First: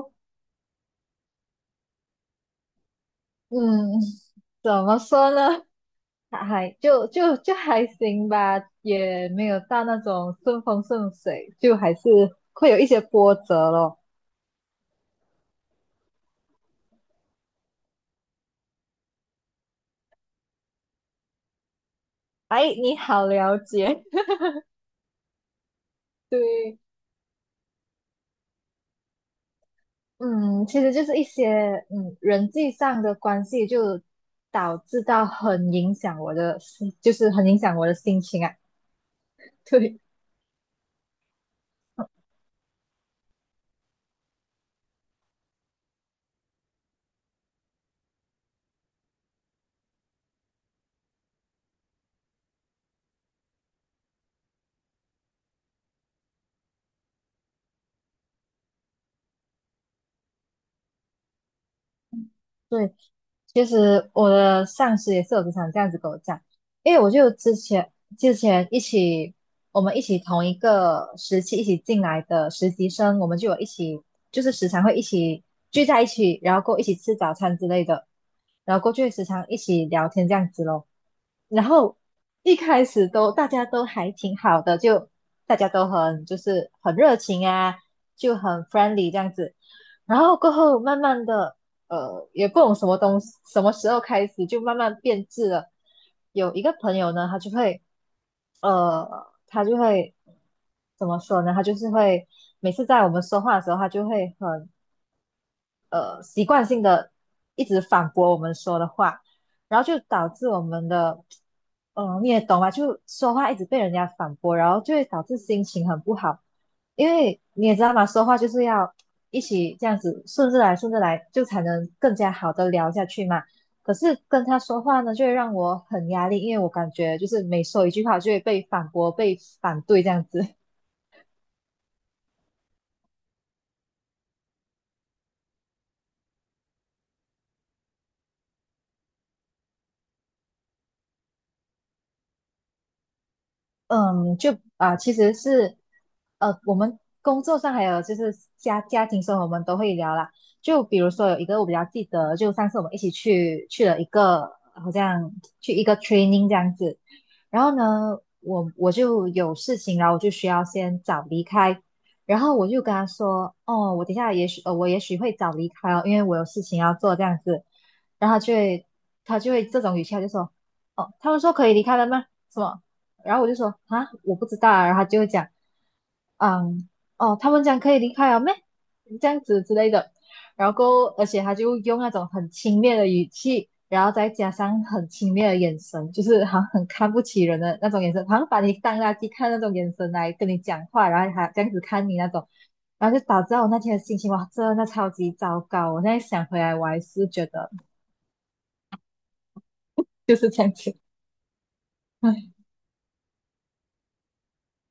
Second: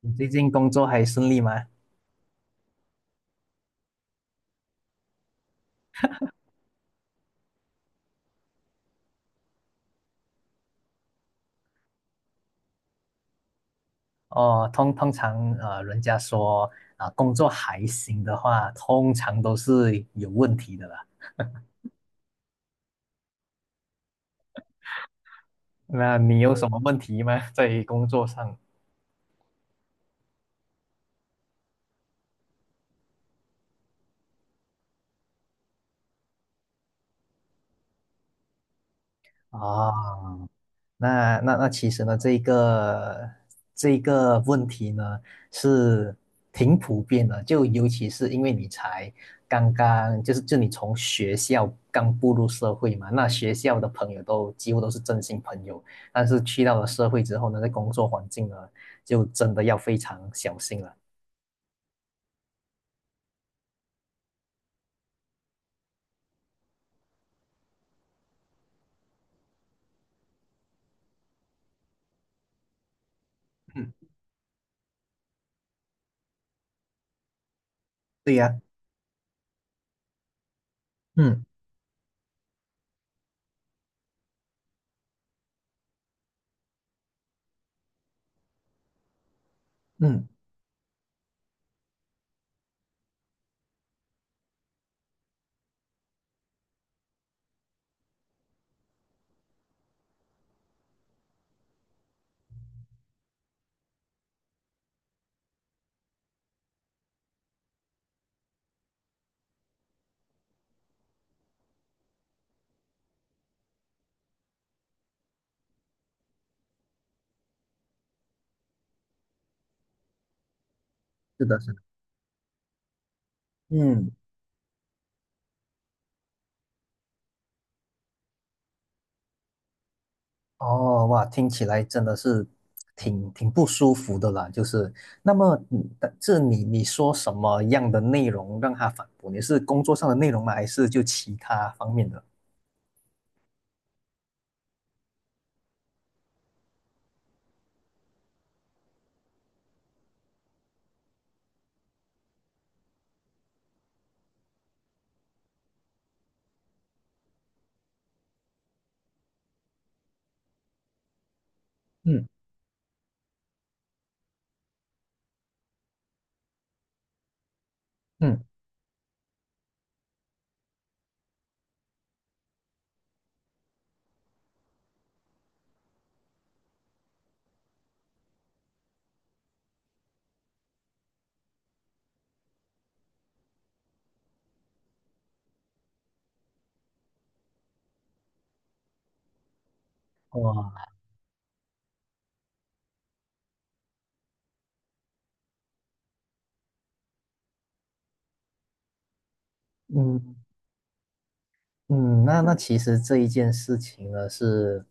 你 最近工作还顺利吗？嗯，怎么说呢？还还就就就还行吧，也没有到那种顺风顺水，就还是会有一些波折咯。哦，通常人家说啊、工作还行的话，通常都是有问题的啦。哎，你好了解，那你有什嗯对，么问题吗？在工作上嗯，其实就是一些人际上的关系，就导致到很影响我的心，就是很影响我的心情啊。啊，对，那其实呢，这一个问题呢是挺普遍的，就尤其是因为你才刚刚就是就你从学校刚步入社会嘛，那学校的朋友都几乎都是真心朋友，但是去到了社会之后呢，在工作环境呢，就真的要非常小心了。对，其实我的上司也是有经常这样子跟我讲，因为我就之前我们同一个时期一起进来的实习生，我们就有一嗯，起就是时常会一起聚在一起，然后过一起吃早餐之类的，对呀，然后过去时常一起聊天这样子咯。嗯然后一开始大家都还挺好的，就大家都很热情啊，就很 friendly 这样子。然嗯，后过后慢慢的，也不懂什么东西，什么时候开始就慢慢变质了。有一个朋友呢，呃，他就会怎么说呢？他就是会每次在我们说话的时候，他就会很习惯性的一直反驳我们说的话，然后就导致我们的，嗯，你也懂吧？就说话一直被人家反驳，然后就会导致心情很不好，因为你也知道嘛，说话就是要一起这样子顺着来顺着来，是就的，才是的，能更加好的聊下去嘛。可嗯。是跟他说话呢，就会让我很压力，因为我感觉就是每说一句话就会被反驳、被反对这样子。哦，哇，听起来真的是挺不舒服的啦。就是，那么你，但这你说什么样的内容让他反驳？你是工作上的内容吗？还是就其他方面的？嗯，其实是我们工作上还有就是家庭生活，我们都会聊啦。就比如说有一个我比较记得，就上次我们一起去了一个好像去一个 training 这样子，然后呢，我就有事情，然后我就需要先早离开，嗯然后我就跟他说，哦，我等一下也许我也许会早离开哦，因为我有事情要做这样子，然后他嗯就会他就会这种语气，他就说，哦，他们说可以离开了吗？什么？然后我就说啊，我不知道啊。然后他就会讲，嗯，哦，他们讲可以离开了咩？这样子之类的。然后，而且他就用那种很轻蔑的语气，然后再加上很轻蔑的眼神，就是好像很看不起人的那种眼神，好像把你当垃圾看那种眼神来跟你哇，讲话，然后还这样子看你那种，然后就导致我那天的心情哇，真的超级糟糕。我现在想回来，我还是觉得嗯就是这样子。嗯，那 其实这一件事情呢是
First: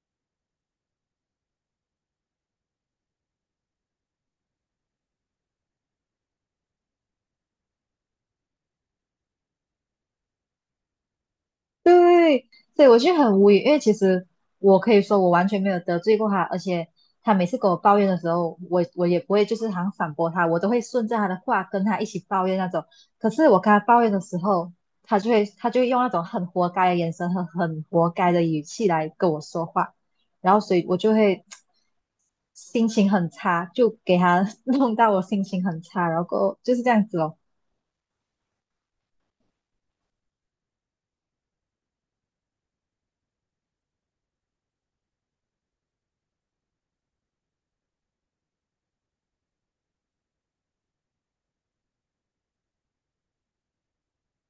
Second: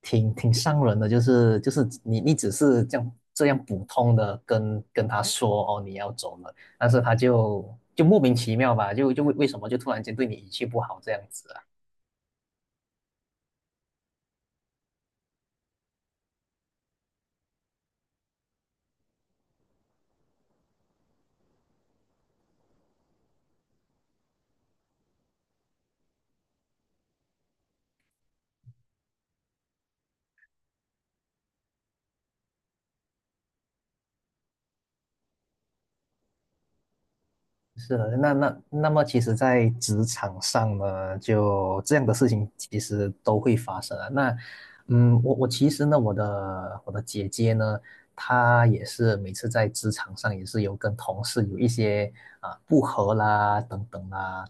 挺伤人的，就是就是你只是这样普通的跟他说哦你要走了，但是他就就莫名其妙吧，就就为什么就突然间对你语气不好这样子啊？对，所以我就很无语，因为其实我可以说我完全没有得罪过他，而且他每次跟我抱怨的时候，我也不会就是好像反驳他，我都会顺着他的话跟他一起抱怨那种。可是我跟他抱怨的时候，他就会用那种很活该的眼神和很活该的语气来跟我说话，然后所以我就会心情很差，就给他 弄到我心情很差，然后过后就是这样子哦，是的，那那么，其实，在职场上呢，就这样的事情其实都会发生啊。那，嗯，我其实呢，我的姐姐呢，她也是每次在职场上也是有跟同事有一些啊不和啦等等啦。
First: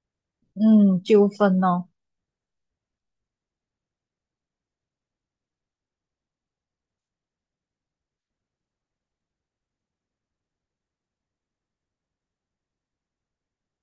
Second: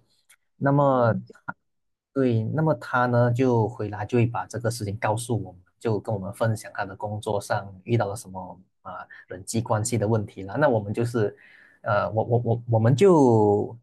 那嗯，么嗯纠纷哦，对，那么他呢就回来就会把这个事情告诉我们，就跟我们分享他的工作上遇到了什么啊人际关系的问题了。那我们就是，呃，我们就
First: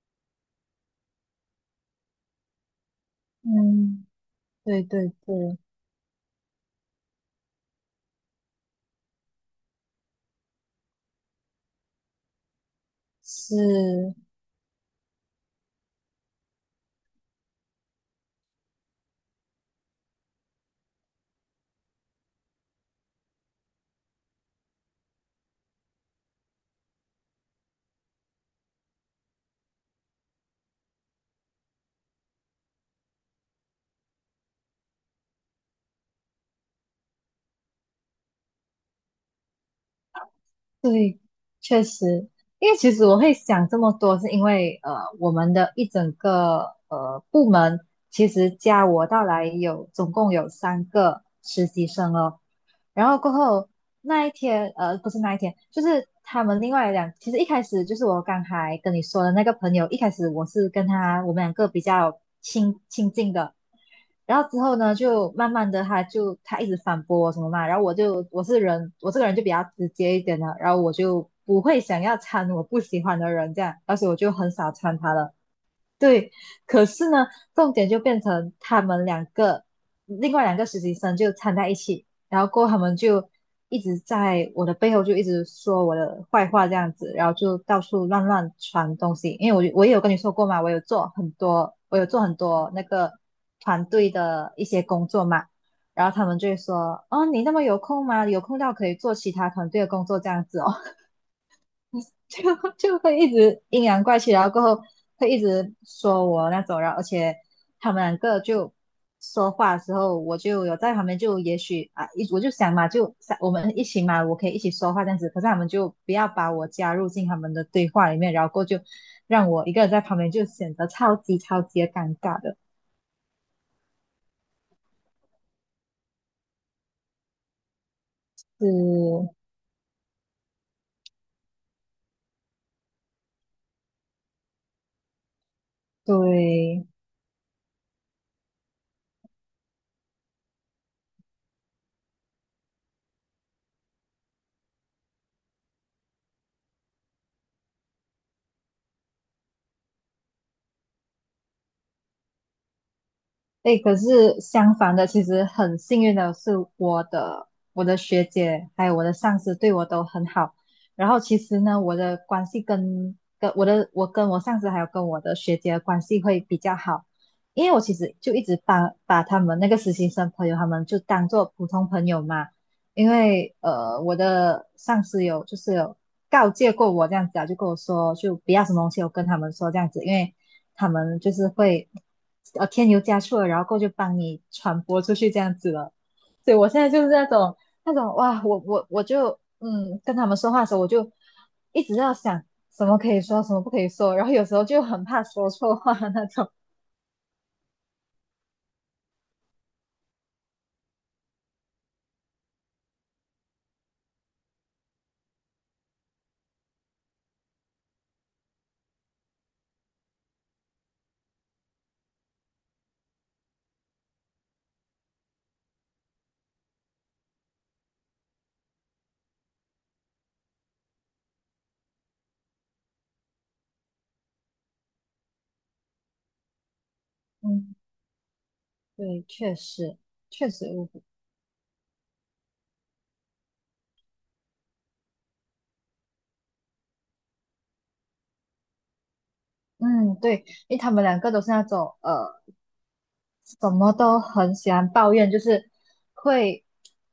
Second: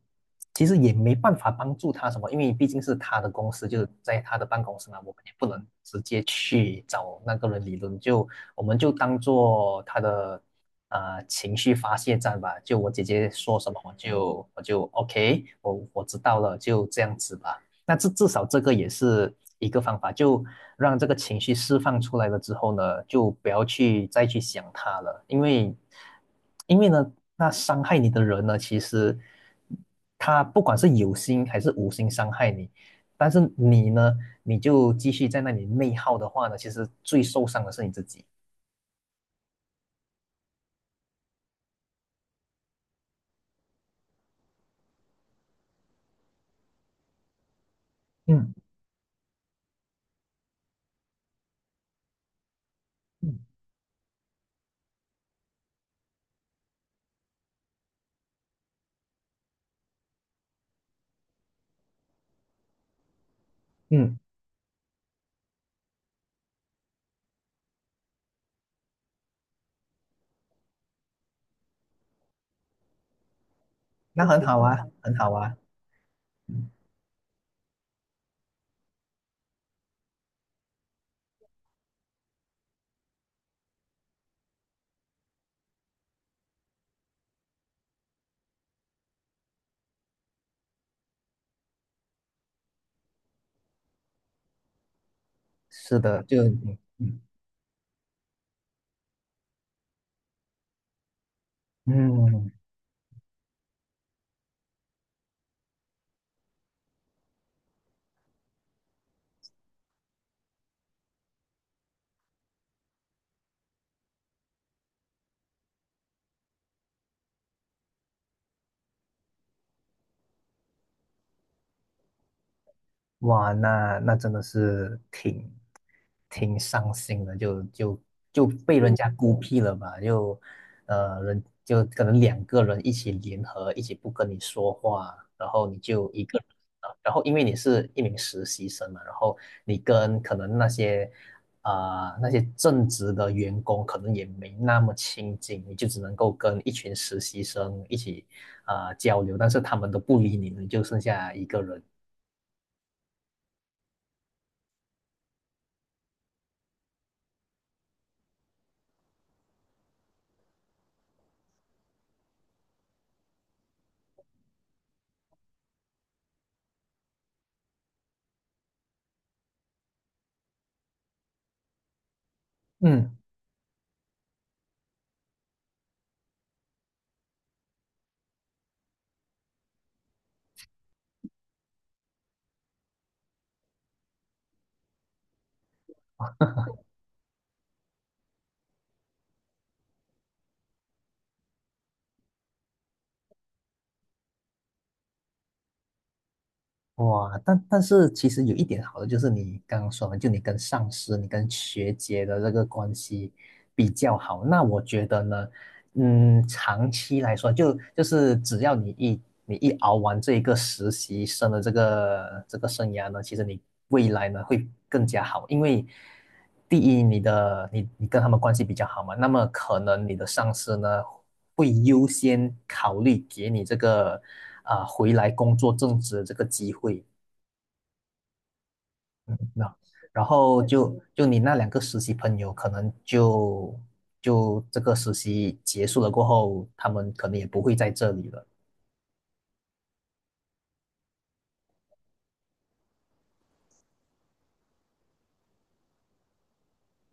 其实也没办法帮助他什么，因为毕竟是他的公司，就是嗯，在他的办公对室嘛，对我们也不对，能直接去找那个人理论，就我们就当做他的啊、情绪发泄站吧。就我姐姐说什么，我是，就我就 OK，我知道了，就这样子吧。那至少这个也是一个方法，就让这个情绪释放出来了之后呢，就不要去再去想它了，因为，因为呢，那伤害你的人呢，其实他不管是有心还是无心伤害你，但是你呢，你就继续在那里内耗的话呢，其实最受伤的是你自己。对，确实，因为其实我会想这么多，是因为我们的一整个部门其实嗯加我到来有总共有三个实习生哦。然后过嗯后那一天，呃，不是那一天，就是他们另外两，其实一开始就是我刚才跟你说的那个朋友，一开始我是跟他我们两个比较亲近的。嗯，然后之后呢，就慢慢的，他一直反驳我什么嘛，然后我是人，我这个人就比较直接一点的，然后我就不会想要掺我不喜欢的人这样，而且我那就很很好少啊，掺他很好了。啊。对，嗯可是呢，重点就变成他们两个，另外两个实习生就掺在一起，然后过后他们就一直在我的背后就一直说我的坏话这样子，然后就到处乱传东西。因为我也有跟你说过嘛，我有做很多那个团队的一些工作嘛，是然后的，他们就就会说，嗯哦，你那么有空吗？有空到可以做其他团队的工作这样子哦。就嗯，就会一直阴阳怪气，然后过后会一直说我那种，然后而且他们两个就说话的时候，我就有在旁边，就也许啊，我就想嘛，就想我们一起嘛，我可以一起说话这样子，可是他们就不要把我加入进他们的对话里面，然后过后就让我一个人在旁边，就显得超级的尴尬的，哇，那真的是挺伤心的，就就被人家是，孤僻了吧？就呃，人就可能两个人一起联合，一起不跟你说话，然后你就一个人对。啊，然后因为你是一名实习生嘛，然后你跟可能那些啊、呃那些正职的员工可能也没那么亲近，你就只能够跟一群实习生一起啊、呃交流，但是他们都不理你了，你就剩下一个人。哎，可是相反的，其实很幸运的是，我的我的学姐还有我的上司对我都很好。然后其实呢，我的关系跟跟我的我跟我上司还有跟我的学姐的关系会比较好，因为我其实就一直把他们那个实习生朋友他们就当做普通朋友嘛。因嗯。为我的上司有就是有告诫过我这样子啊，就跟我说，就不要什么东西我跟他们说这样子，因为他们就是会添油加醋的，然后过去帮你传播出去这样子了。所以我现在就是那种哇，我就跟他们说话的时候，我就一直要想什么可以说，什么不可以说，然后有时候就很怕说错话那种。哇，但是其实有一点好的就是你刚刚说的，就你跟上司、你跟学姐的这个关系比较好。那我觉得呢，嗯，长期来说，就是只要你一熬完这一个实习生的这个生涯呢，其实你未来呢会更加好，因为第一，你的你你跟他们关系比较好嘛，那么可能你的上司呢会优先考虑给你这个啊、呃回来工作正职的这个机会，嗯，对，确那实然确后实，就你那两个实习朋友，可能就这个实习结束了过后，他们可能也不会在这里了。嗯，对，因为他们两个都是那种。什么都很喜欢抱怨，就是会，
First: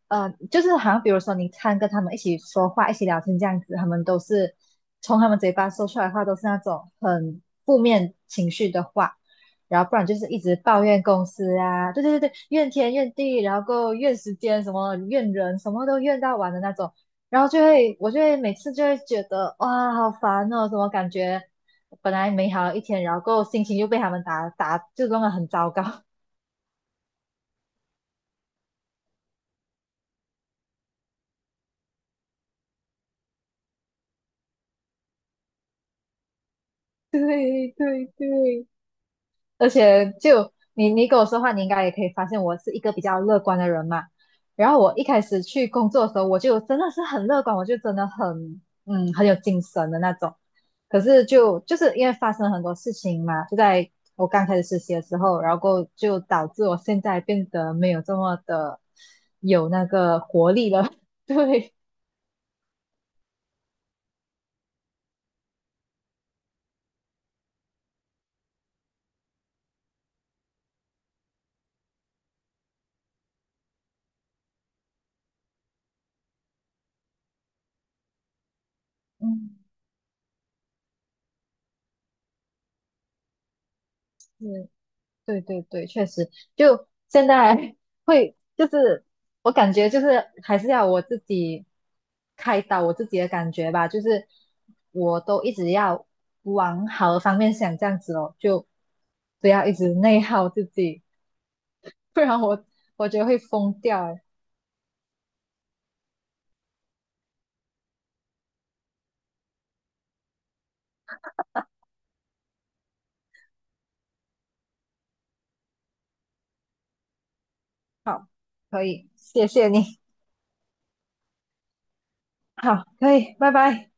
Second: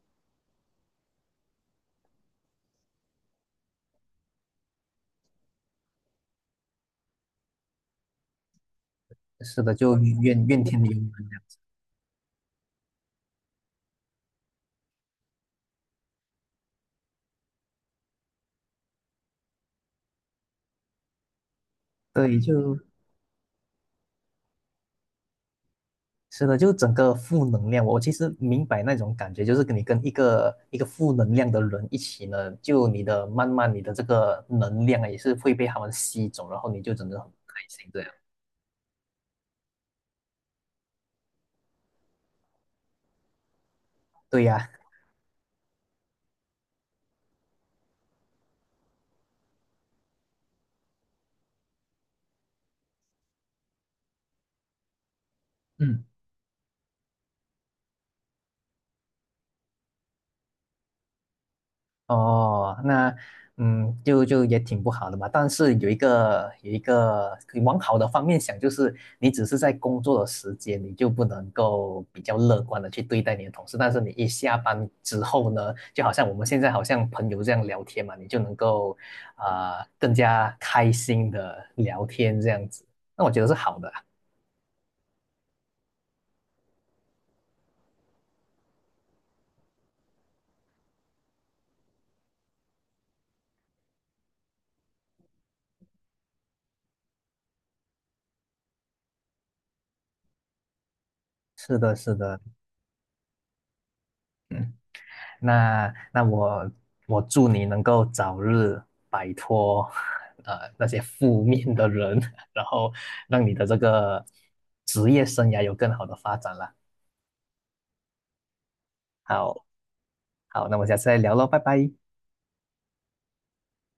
就是好像比如说你看跟他们一起说话、一起聊天这样子，他们都是从他们嘴巴说出来的话都是那种很负面情绪的话，是的，然后不就然就是一怨直怨天抱尤怨人这公样司啊，对对对对，怨天怨地，然后够怨时间，什么怨人，什么都怨到完的那种，然后我就会每次就会觉得哇，好烦哦，怎么感觉本来对，美好的就一天，然后够心情又被他们打，就弄得很糟糕。是的，就整个负能量。我其实明白那种感觉，就是跟你跟一个负能量的人一起呢，就你的慢慢你的这个能量啊也是会被他们吸走，然后你就整 个很不开对心这对样。对，而且你跟我说话，你应该也可以发现我是一个比较乐观的人嘛。对呀。然后我一开始去工作的时候，我就真的是很乐观，我就真的很很有精神的那种。可是就是因为发生了很多事情嘛，就在我刚开始实习的时候，然后过后嗯。就导致我现在变得没有这么的有那个活力了。对，哦，那嗯，就就也挺不好的嘛。但是有一个往好的方面想，就是你只是在工作的时间，你就不能够比较乐观的去对待你的同事。但是你一下班之后呢，就好像我们现在好像朋友这样聊天嘛，你就能够嗯，啊、呃更加开心的聊天这样子。那我觉得是好的啊对，对对对，确实，就现在 会就是我感觉就是还是要我自己开导我自己的感觉吧，就是我都一直要往好的方面想，这样子哦，就不要一直内耗自己，是的，是不然的，我觉得会疯掉诶。嗯。那那我我祝你能够早日摆脱呃那些负面的人，然后让你的这个职业生涯有更好的发展啦。好，可以，谢好，谢你，好，那我们下次再聊喽，拜拜。好，可以，拜拜。